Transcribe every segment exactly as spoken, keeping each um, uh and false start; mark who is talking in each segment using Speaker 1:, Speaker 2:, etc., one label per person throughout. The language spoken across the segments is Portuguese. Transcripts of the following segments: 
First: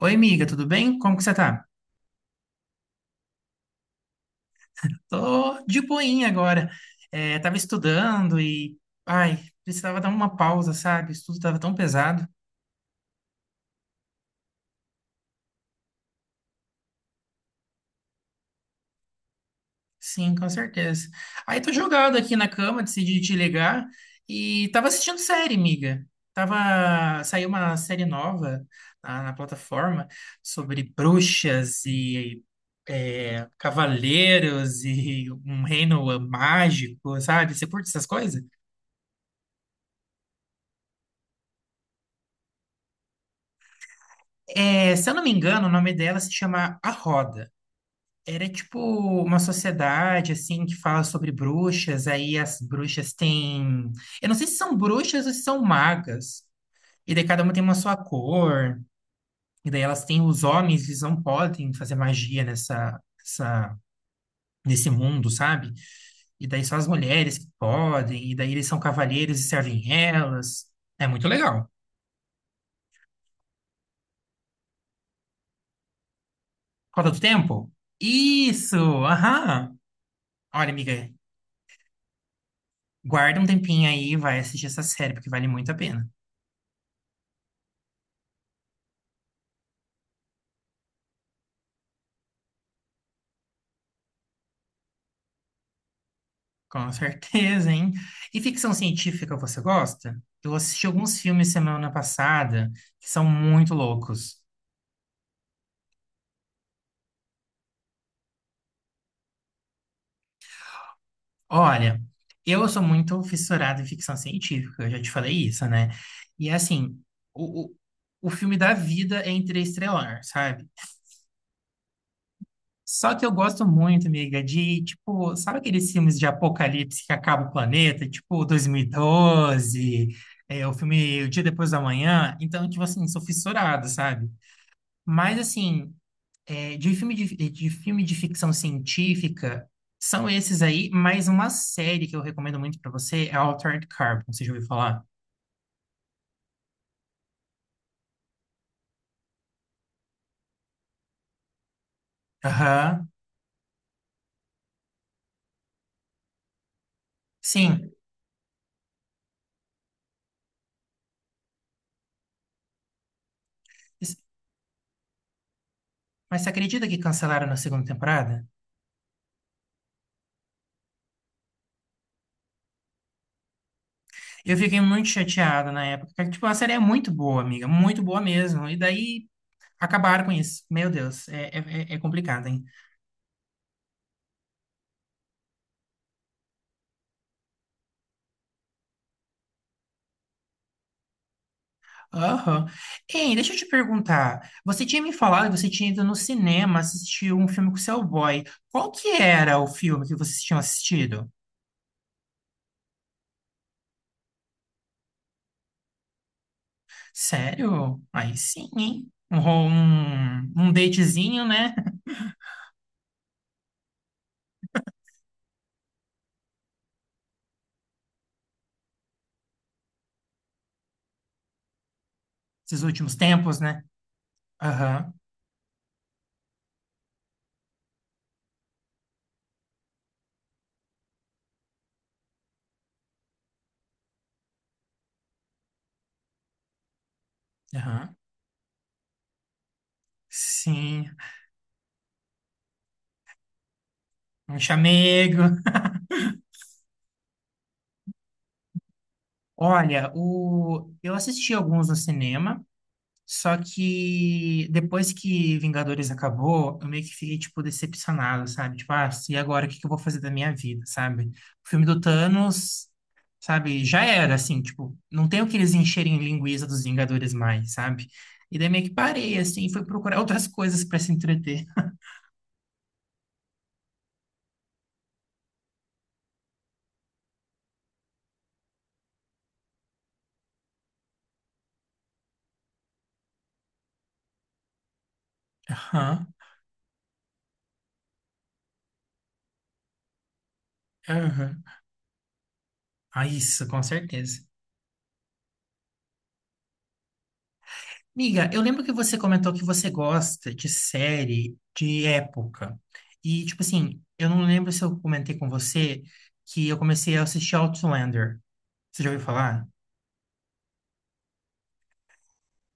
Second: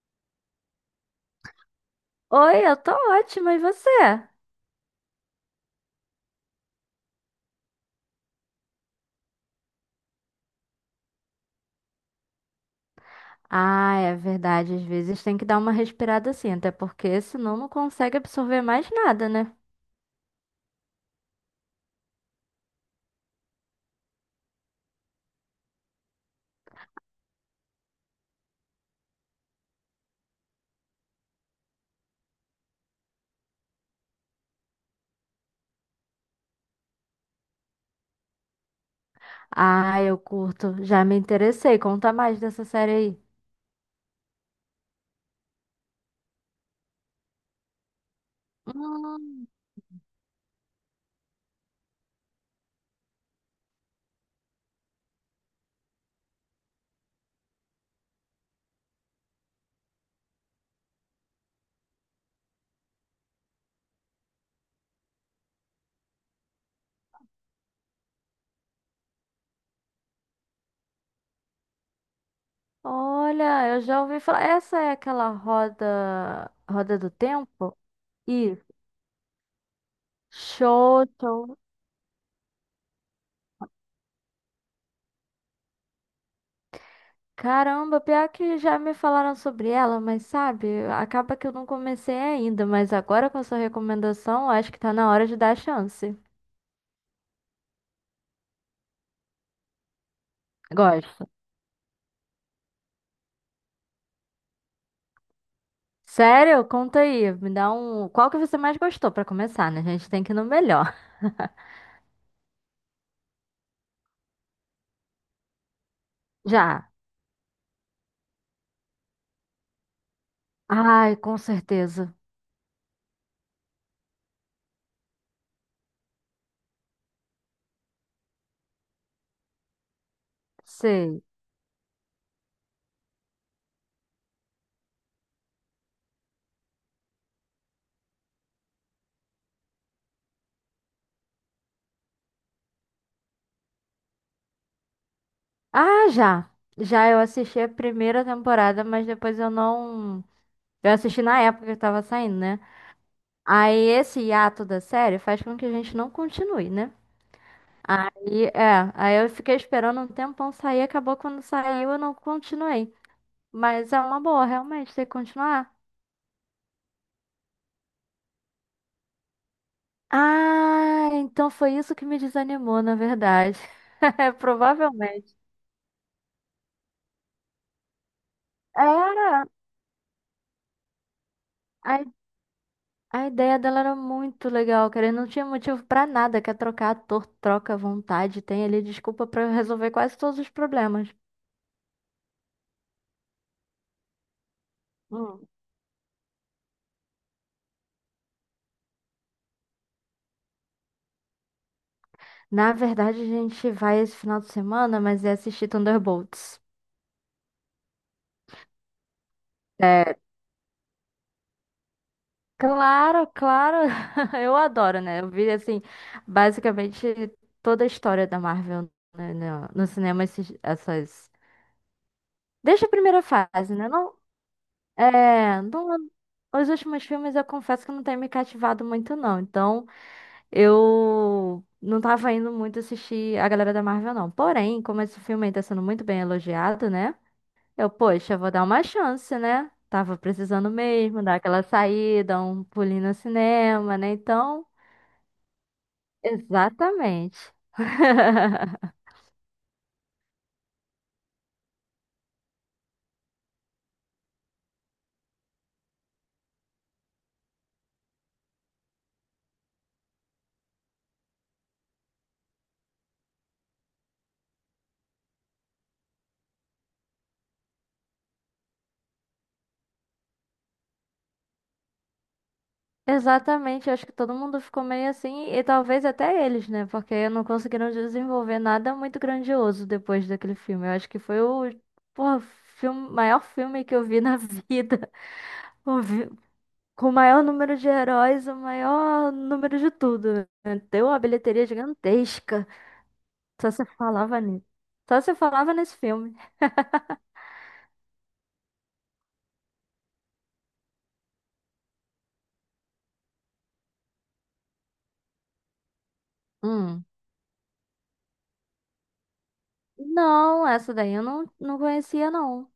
Speaker 1: Oi, amiga, tudo bem? Como que você tá?
Speaker 2: Oi, eu tô ótima, e você?
Speaker 1: Tô de boinha agora. É, tava estudando e, ai, precisava dar uma pausa, sabe? O estudo tava tão pesado.
Speaker 2: Ah, é verdade, às vezes tem que dar uma respirada assim, até porque senão não consegue absorver mais nada, né?
Speaker 1: Sim, com certeza. Aí tô jogado aqui na cama, decidi te ligar e tava assistindo série, amiga. Tava, saiu uma série nova na, na plataforma sobre bruxas e é, cavaleiros e um reino mágico, sabe? Você curte essas coisas?
Speaker 2: Ah, eu curto, já me interessei, conta mais dessa série aí.
Speaker 1: É, se eu não me engano, o nome dela se chama A Roda. Era tipo uma
Speaker 2: Hum,
Speaker 1: sociedade assim que fala sobre bruxas, aí as bruxas têm, eu não sei se são bruxas ou se são magas. E daí cada uma tem uma sua cor, e daí elas têm os homens, eles não podem fazer magia nessa, essa- nesse mundo, sabe? E daí só as mulheres que podem, e daí eles são cavalheiros e servem elas. É muito legal.
Speaker 2: olha, eu já ouvi falar, essa é aquela roda, roda
Speaker 1: Roda
Speaker 2: do
Speaker 1: do Tempo?
Speaker 2: tempo? Isso,
Speaker 1: Isso, aham. Olha,
Speaker 2: show,
Speaker 1: amiga,
Speaker 2: show.
Speaker 1: guarda um tempinho aí e vai assistir essa série, porque vale muito a pena.
Speaker 2: Caramba, pior que já me falaram sobre ela, mas sabe, acaba que eu não comecei ainda, mas agora com a sua recomendação, acho que tá na hora de dar a chance.
Speaker 1: Com certeza, hein? E ficção científica você gosta? Eu assisti alguns
Speaker 2: Gosto.
Speaker 1: filmes semana passada que são muito loucos.
Speaker 2: Sério? Conta aí. Me dá um. Qual que você mais gostou pra começar, né? A gente tem que ir no melhor.
Speaker 1: Olha, eu sou muito fissurado em ficção científica, eu já te falei isso, né? E
Speaker 2: Já.
Speaker 1: assim, o, o, o filme da vida é interestelar, sabe?
Speaker 2: Ai, com certeza.
Speaker 1: Só que eu gosto muito, amiga, de, tipo, sabe aqueles filmes de apocalipse que acaba o planeta? Tipo, dois mil e doze, é, o filme
Speaker 2: Sei.
Speaker 1: O Dia Depois da Manhã. Então, tipo assim, sou fissurado, sabe? Mas, assim, é, de filme de, de filme de ficção científica, são esses aí, mas uma série que eu recomendo muito pra você é Altered Carbon, você já ouviu falar?
Speaker 2: Ah, já. Já eu assisti a primeira temporada, mas depois eu não. Eu assisti na época que tava saindo, né?
Speaker 1: Aham,
Speaker 2: Aí esse hiato da série faz com que a gente não continue, né?
Speaker 1: sim.
Speaker 2: Aí, é. Aí eu fiquei esperando um tempão sair, acabou quando saiu, eu não continuei. Mas é uma boa, realmente, ter que continuar.
Speaker 1: Mas você acredita que cancelaram na segunda temporada?
Speaker 2: Ah, então foi isso que me desanimou, na verdade.
Speaker 1: Eu fiquei muito
Speaker 2: Provavelmente.
Speaker 1: chateado na época, porque, tipo, a série é muito boa, amiga. Muito boa mesmo. E daí
Speaker 2: Era.
Speaker 1: acabaram com isso. Meu Deus, é, é, é- é
Speaker 2: A,
Speaker 1: complicado, hein?
Speaker 2: a ideia dela era muito legal, cara. E não tinha motivo pra nada. Quer trocar ator, troca à vontade. Tem ali desculpa pra resolver quase todos os problemas.
Speaker 1: Aham. Ei, deixa eu te perguntar. Você tinha me
Speaker 2: Hum.
Speaker 1: falado que você tinha ido no cinema assistir um filme com o seu boy. Qual que era o filme que vocês tinham assistido?
Speaker 2: Na verdade, a gente vai esse final de semana, mas é assistir Thunderbolts.
Speaker 1: Sério? Aí sim, hein? Um, ro-
Speaker 2: É,
Speaker 1: um, um datezinho, né?
Speaker 2: claro, claro. Eu adoro, né? Eu vi, assim, basicamente toda a história da Marvel, né, no, no cinema esses- essas.
Speaker 1: Esses
Speaker 2: Desde a
Speaker 1: últimos
Speaker 2: primeira
Speaker 1: tempos,
Speaker 2: fase,
Speaker 1: né?
Speaker 2: né? Não,
Speaker 1: Aham,
Speaker 2: é, não- os últimos filmes eu confesso que não tem me cativado muito, não. Então, eu não tava indo muito assistir a galera da Marvel, não. Porém, como esse filme aí tá sendo muito bem elogiado, né? Eu,
Speaker 1: aham.
Speaker 2: poxa, vou dar uma chance, né? Tava precisando
Speaker 1: Sim.
Speaker 2: mesmo dar aquela saída, um pulinho no cinema, né?
Speaker 1: Um
Speaker 2: Então,
Speaker 1: chamego.
Speaker 2: exatamente.
Speaker 1: Olha, o... eu assisti alguns no cinema, só que depois que Vingadores acabou, eu meio que fiquei, tipo, decepcionado, sabe? Tipo, ah, e agora o que que eu vou fazer da minha vida, sabe? O filme do Thanos, sabe? Já era, assim, tipo, não tem o que eles encherem linguiça dos Vingadores mais, sabe? E daí meio que parei, assim, e fui procurar outras coisas para se entreter.
Speaker 2: Exatamente, eu acho que todo mundo ficou meio assim, e talvez até eles, né? Porque não conseguiram desenvolver nada muito grandioso depois daquele filme. Eu acho que foi o, porra, filme, maior filme que eu vi na vida. O vi-
Speaker 1: Aham,
Speaker 2: Com o maior número de heróis, o maior número de tudo, né? Deu uma
Speaker 1: aham.
Speaker 2: bilheteria gigantesca.
Speaker 1: Ah, isso,
Speaker 2: Só
Speaker 1: com
Speaker 2: se falava
Speaker 1: certeza.
Speaker 2: nisso. Só se falava nesse filme.
Speaker 1: Miga, eu lembro que você comentou que você gosta de série de época. E, tipo assim, eu não lembro se eu comentei com você que eu
Speaker 2: Hum.
Speaker 1: comecei a assistir Outlander. Você já ouviu falar?
Speaker 2: Não, essa daí eu não, não conhecia, não.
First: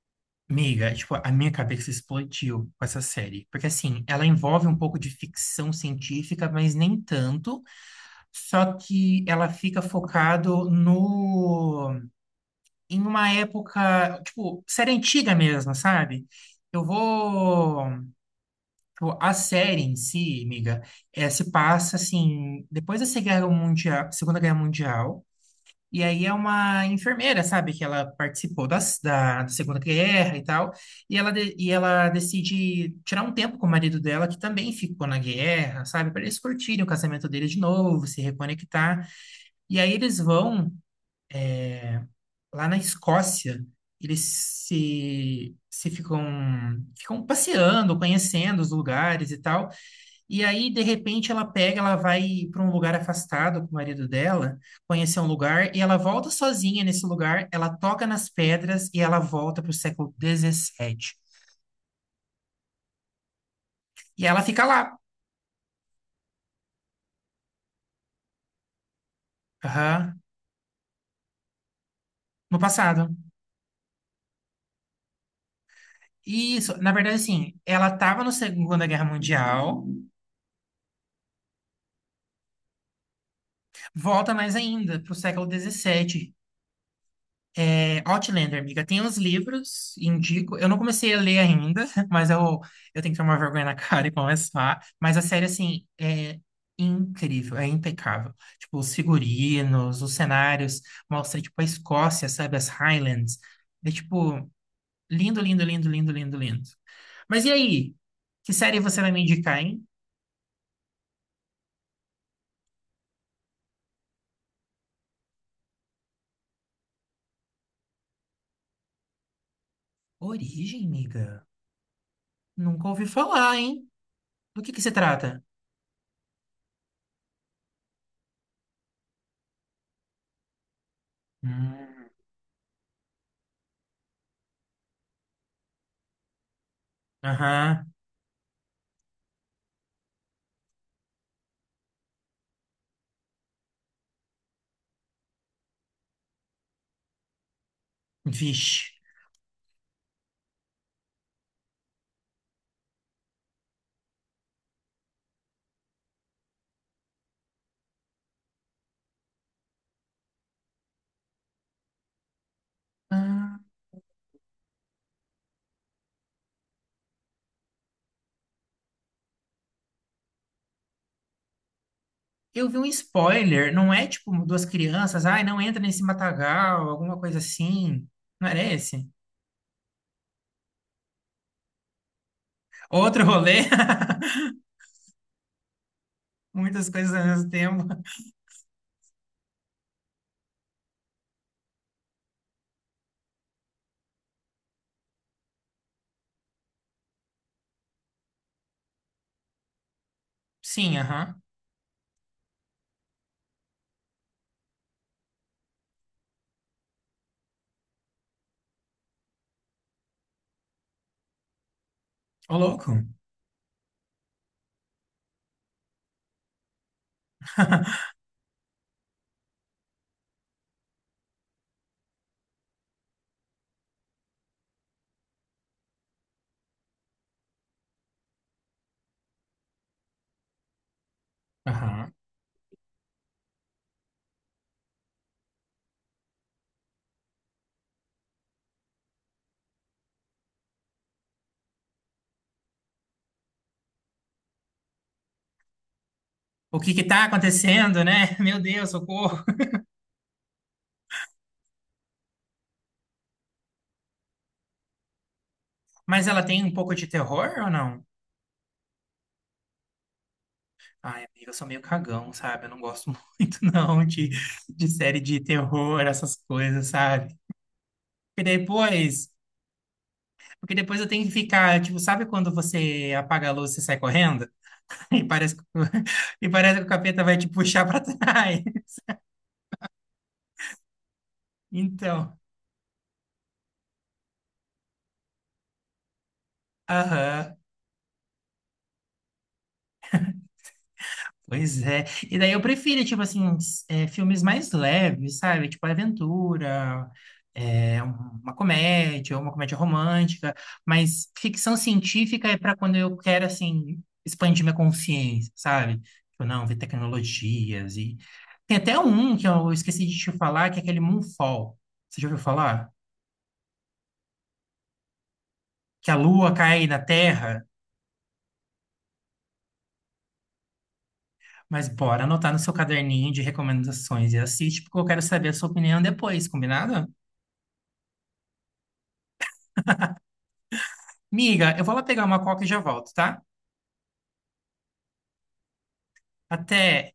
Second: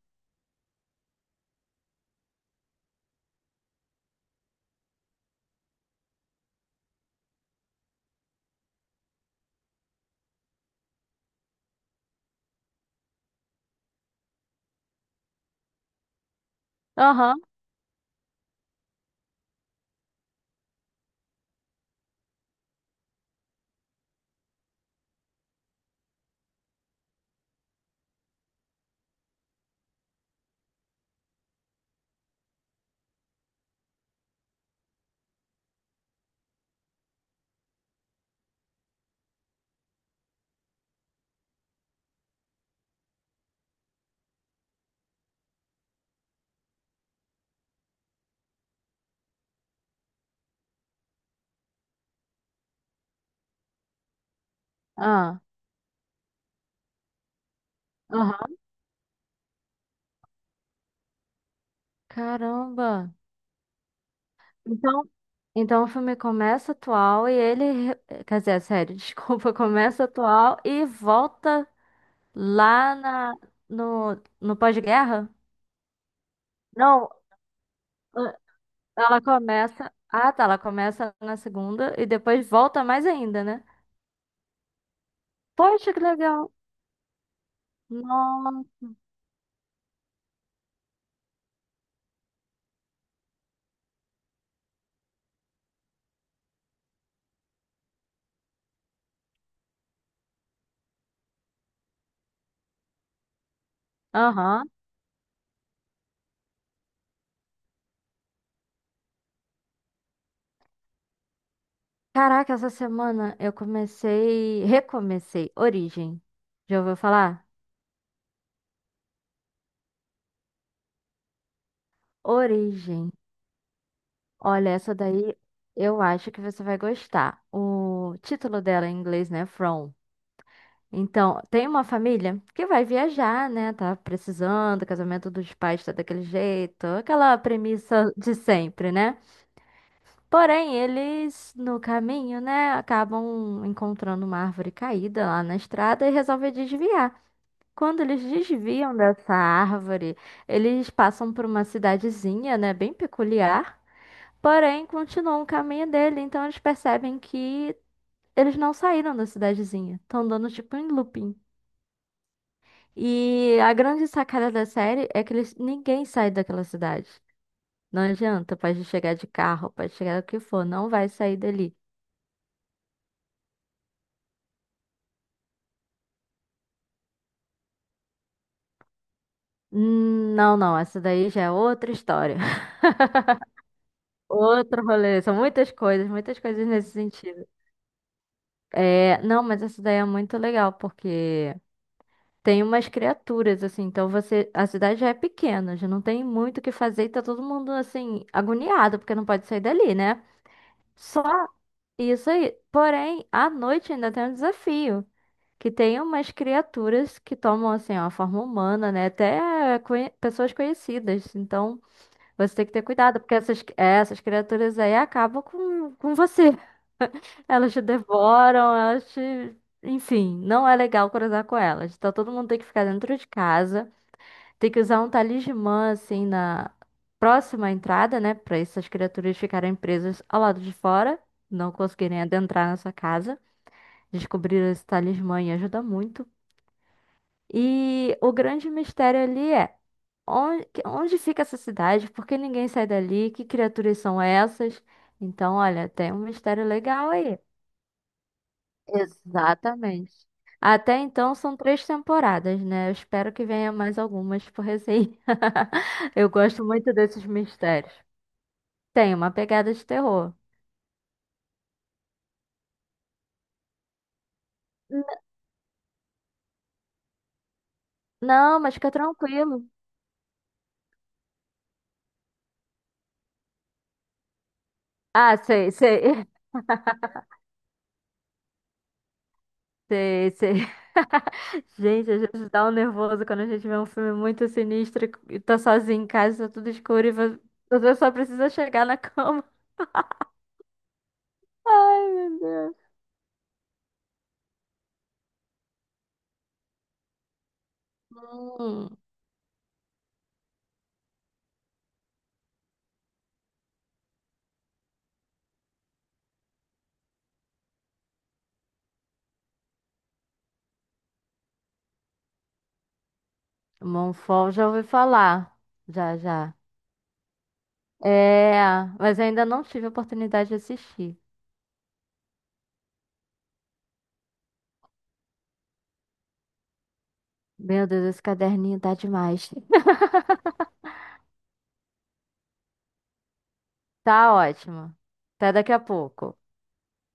Speaker 1: Miga, tipo, a minha cabeça explodiu com essa série. Porque, assim, ela envolve um pouco de ficção científica, mas nem tanto. Só que ela fica focado no... em uma época, tipo, série antiga mesmo, sabe? Eu
Speaker 2: Aham.
Speaker 1: vou. Tipo, a série em si, amiga, é, se passa assim, depois da Segunda Guerra Mundial, Segunda Guerra Mundial, e aí é uma enfermeira, sabe, que ela participou das, da, Segunda Guerra e tal, e ela, de- e ela decide tirar um tempo com o marido dela, que também ficou na guerra, sabe, para eles curtirem o casamento dele de novo, se reconectar, e aí eles vão lá na Escócia, eles se, se ficam, ficam passeando, conhecendo os lugares e tal. E aí, de repente, ela pega, ela vai para um lugar afastado com o marido dela, conhecer um
Speaker 2: Ah.
Speaker 1: lugar, e ela volta sozinha nesse lugar, ela toca nas
Speaker 2: Aham.
Speaker 1: pedras e ela volta para o século dezessete.
Speaker 2: Caramba.
Speaker 1: E ela fica lá,
Speaker 2: Então, então o filme começa atual e ele, re- quer dizer, a série, desculpa, começa
Speaker 1: aham,
Speaker 2: atual e volta
Speaker 1: no
Speaker 2: lá
Speaker 1: passado.
Speaker 2: na, no, no pós-guerra?
Speaker 1: E isso, na
Speaker 2: Não,
Speaker 1: verdade, assim, ela estava na
Speaker 2: eh,
Speaker 1: Segunda Guerra
Speaker 2: ela
Speaker 1: Mundial,
Speaker 2: começa. Ah, tá, ela começa na segunda e depois volta mais ainda, né?
Speaker 1: volta mais ainda para o século
Speaker 2: Poxa, que
Speaker 1: dezessete
Speaker 2: legal!
Speaker 1: É, Outlander, amiga,
Speaker 2: Nossa.
Speaker 1: tem os livros, indico. Eu não comecei a ler ainda, mas eu, eu tenho que tomar vergonha na cara e começar. Mas a série, assim, é incrível, é impecável. Tipo, os figurinos, os cenários, mostra, tipo, a Escócia, sabe, as Highlands. É, tipo,
Speaker 2: Aham.
Speaker 1: lindo, lindo, lindo, lindo, lindo, lindo. Mas e aí? Que série você vai me indicar, hein?
Speaker 2: Caraca, essa semana eu comecei, recomecei Origem. Já ouviu falar?
Speaker 1: Origem, amiga? Nunca ouvi
Speaker 2: Origem.
Speaker 1: falar, hein? Do
Speaker 2: Olha,
Speaker 1: que que se
Speaker 2: essa daí
Speaker 1: trata?
Speaker 2: eu acho que você vai gostar. O título dela em inglês, né? From. Então, tem uma
Speaker 1: Hum.
Speaker 2: família que vai viajar, né? Tá precisando, o casamento dos pais tá daquele jeito, aquela
Speaker 1: Aham.
Speaker 2: premissa de sempre, né? Porém, eles no caminho, né, acabam encontrando uma árvore caída lá na estrada e resolvem desviar. Quando eles
Speaker 1: Vixe.
Speaker 2: desviam dessa árvore, eles passam por uma cidadezinha, né, bem peculiar. Porém, continuam o caminho dele, então eles percebem que eles não saíram da cidadezinha. Estão dando tipo em looping. E
Speaker 1: Ah,
Speaker 2: a grande sacada da série é que eles, ninguém sai daquela cidade. Não adianta, pode chegar de carro, pode chegar o que for, não vai sair dali.
Speaker 1: eu vi um spoiler, não é tipo duas crianças, ai, não entra nesse matagal, alguma coisa assim. Não era esse?
Speaker 2: Hum, Não, não, essa daí já é outra história.
Speaker 1: Outro rolê?
Speaker 2: Outro rolê, são muitas coisas, muitas coisas
Speaker 1: Muitas
Speaker 2: nesse
Speaker 1: coisas ao
Speaker 2: sentido.
Speaker 1: mesmo tempo.
Speaker 2: É, não, mas essa daí é muito legal, porque tem umas criaturas, assim, então você. A cidade já é pequena, já não tem muito o que fazer e tá todo mundo, assim, agoniado, porque não pode sair dali, né?
Speaker 1: Sim,
Speaker 2: Só
Speaker 1: aham.
Speaker 2: isso aí. Porém, à noite ainda tem um desafio. Que tem umas criaturas que tomam, assim, ó, a forma humana, né? Até conhe- pessoas conhecidas. Então, você
Speaker 1: Ô,
Speaker 2: tem que ter
Speaker 1: louco.
Speaker 2: cuidado, porque essas, é, essas criaturas aí acabam com, com você. Elas te devoram, elas te. Enfim, não é legal cruzar com elas. Então, todo mundo tem que ficar dentro de casa. Tem que usar um talismã, assim, na próxima entrada, né? Pra essas criaturas ficarem presas ao lado de fora, não
Speaker 1: Aham.
Speaker 2: conseguirem adentrar na sua casa. Descobrir esse talismã e ajuda muito. E o grande mistério ali é onde, onde fica essa cidade? Por que ninguém sai dali? Que criaturas são essas? Então, olha, tem um mistério
Speaker 1: O que que
Speaker 2: legal
Speaker 1: tá
Speaker 2: aí.
Speaker 1: acontecendo, né? Meu Deus, socorro.
Speaker 2: Exatamente. Até então são três temporadas, né? Eu espero que venha mais algumas por aí.
Speaker 1: Mas
Speaker 2: Eu
Speaker 1: ela tem
Speaker 2: gosto
Speaker 1: um pouco
Speaker 2: muito
Speaker 1: de
Speaker 2: desses
Speaker 1: terror ou
Speaker 2: mistérios.
Speaker 1: não?
Speaker 2: Tem uma pegada de terror.
Speaker 1: Ai, amiga, eu sou meio cagão, sabe? Eu não gosto muito, não, de, de série de terror, essas coisas, sabe? Porque
Speaker 2: Não, mas fica
Speaker 1: depois,
Speaker 2: tranquilo.
Speaker 1: porque depois eu tenho que ficar, tipo, sabe quando você apaga a luz e sai correndo? E
Speaker 2: Ah,
Speaker 1: parece que,
Speaker 2: sei, sei,
Speaker 1: e parece que o capeta vai te puxar pra trás.
Speaker 2: sei, sei. Gente, às
Speaker 1: Então,
Speaker 2: vezes dá um nervoso quando a gente vê um filme muito sinistro e tá sozinho em casa, tá tudo escuro e vo-
Speaker 1: aham,
Speaker 2: você só precisa chegar na cama.
Speaker 1: pois é.
Speaker 2: Ai,
Speaker 1: E
Speaker 2: meu
Speaker 1: daí eu
Speaker 2: Deus.
Speaker 1: prefiro, tipo assim, s- é, filmes mais leves, sabe? Tipo aventura, é, um- uma
Speaker 2: Hum,
Speaker 1: comédia, uma comédia romântica. Mas ficção científica é pra quando eu quero, assim, expandir minha consciência, sabe? Tipo, não, ver tecnologias e... Tem até um que eu esqueci de te falar, que é aquele Moonfall. Você já ouviu falar?
Speaker 2: Monfort já ouvi falar.
Speaker 1: Que a
Speaker 2: Já,
Speaker 1: lua
Speaker 2: já.
Speaker 1: cai na Terra.
Speaker 2: É, mas ainda não tive a oportunidade de assistir.
Speaker 1: Mas bora anotar no seu caderninho de recomendações e assiste, porque eu quero saber a sua opinião depois, combinado?
Speaker 2: Meu Deus, esse caderninho tá demais.
Speaker 1: Miga, eu vou lá pegar uma coca e já volto, tá?
Speaker 2: Tá ótimo. Até daqui a pouco.
Speaker 1: Até!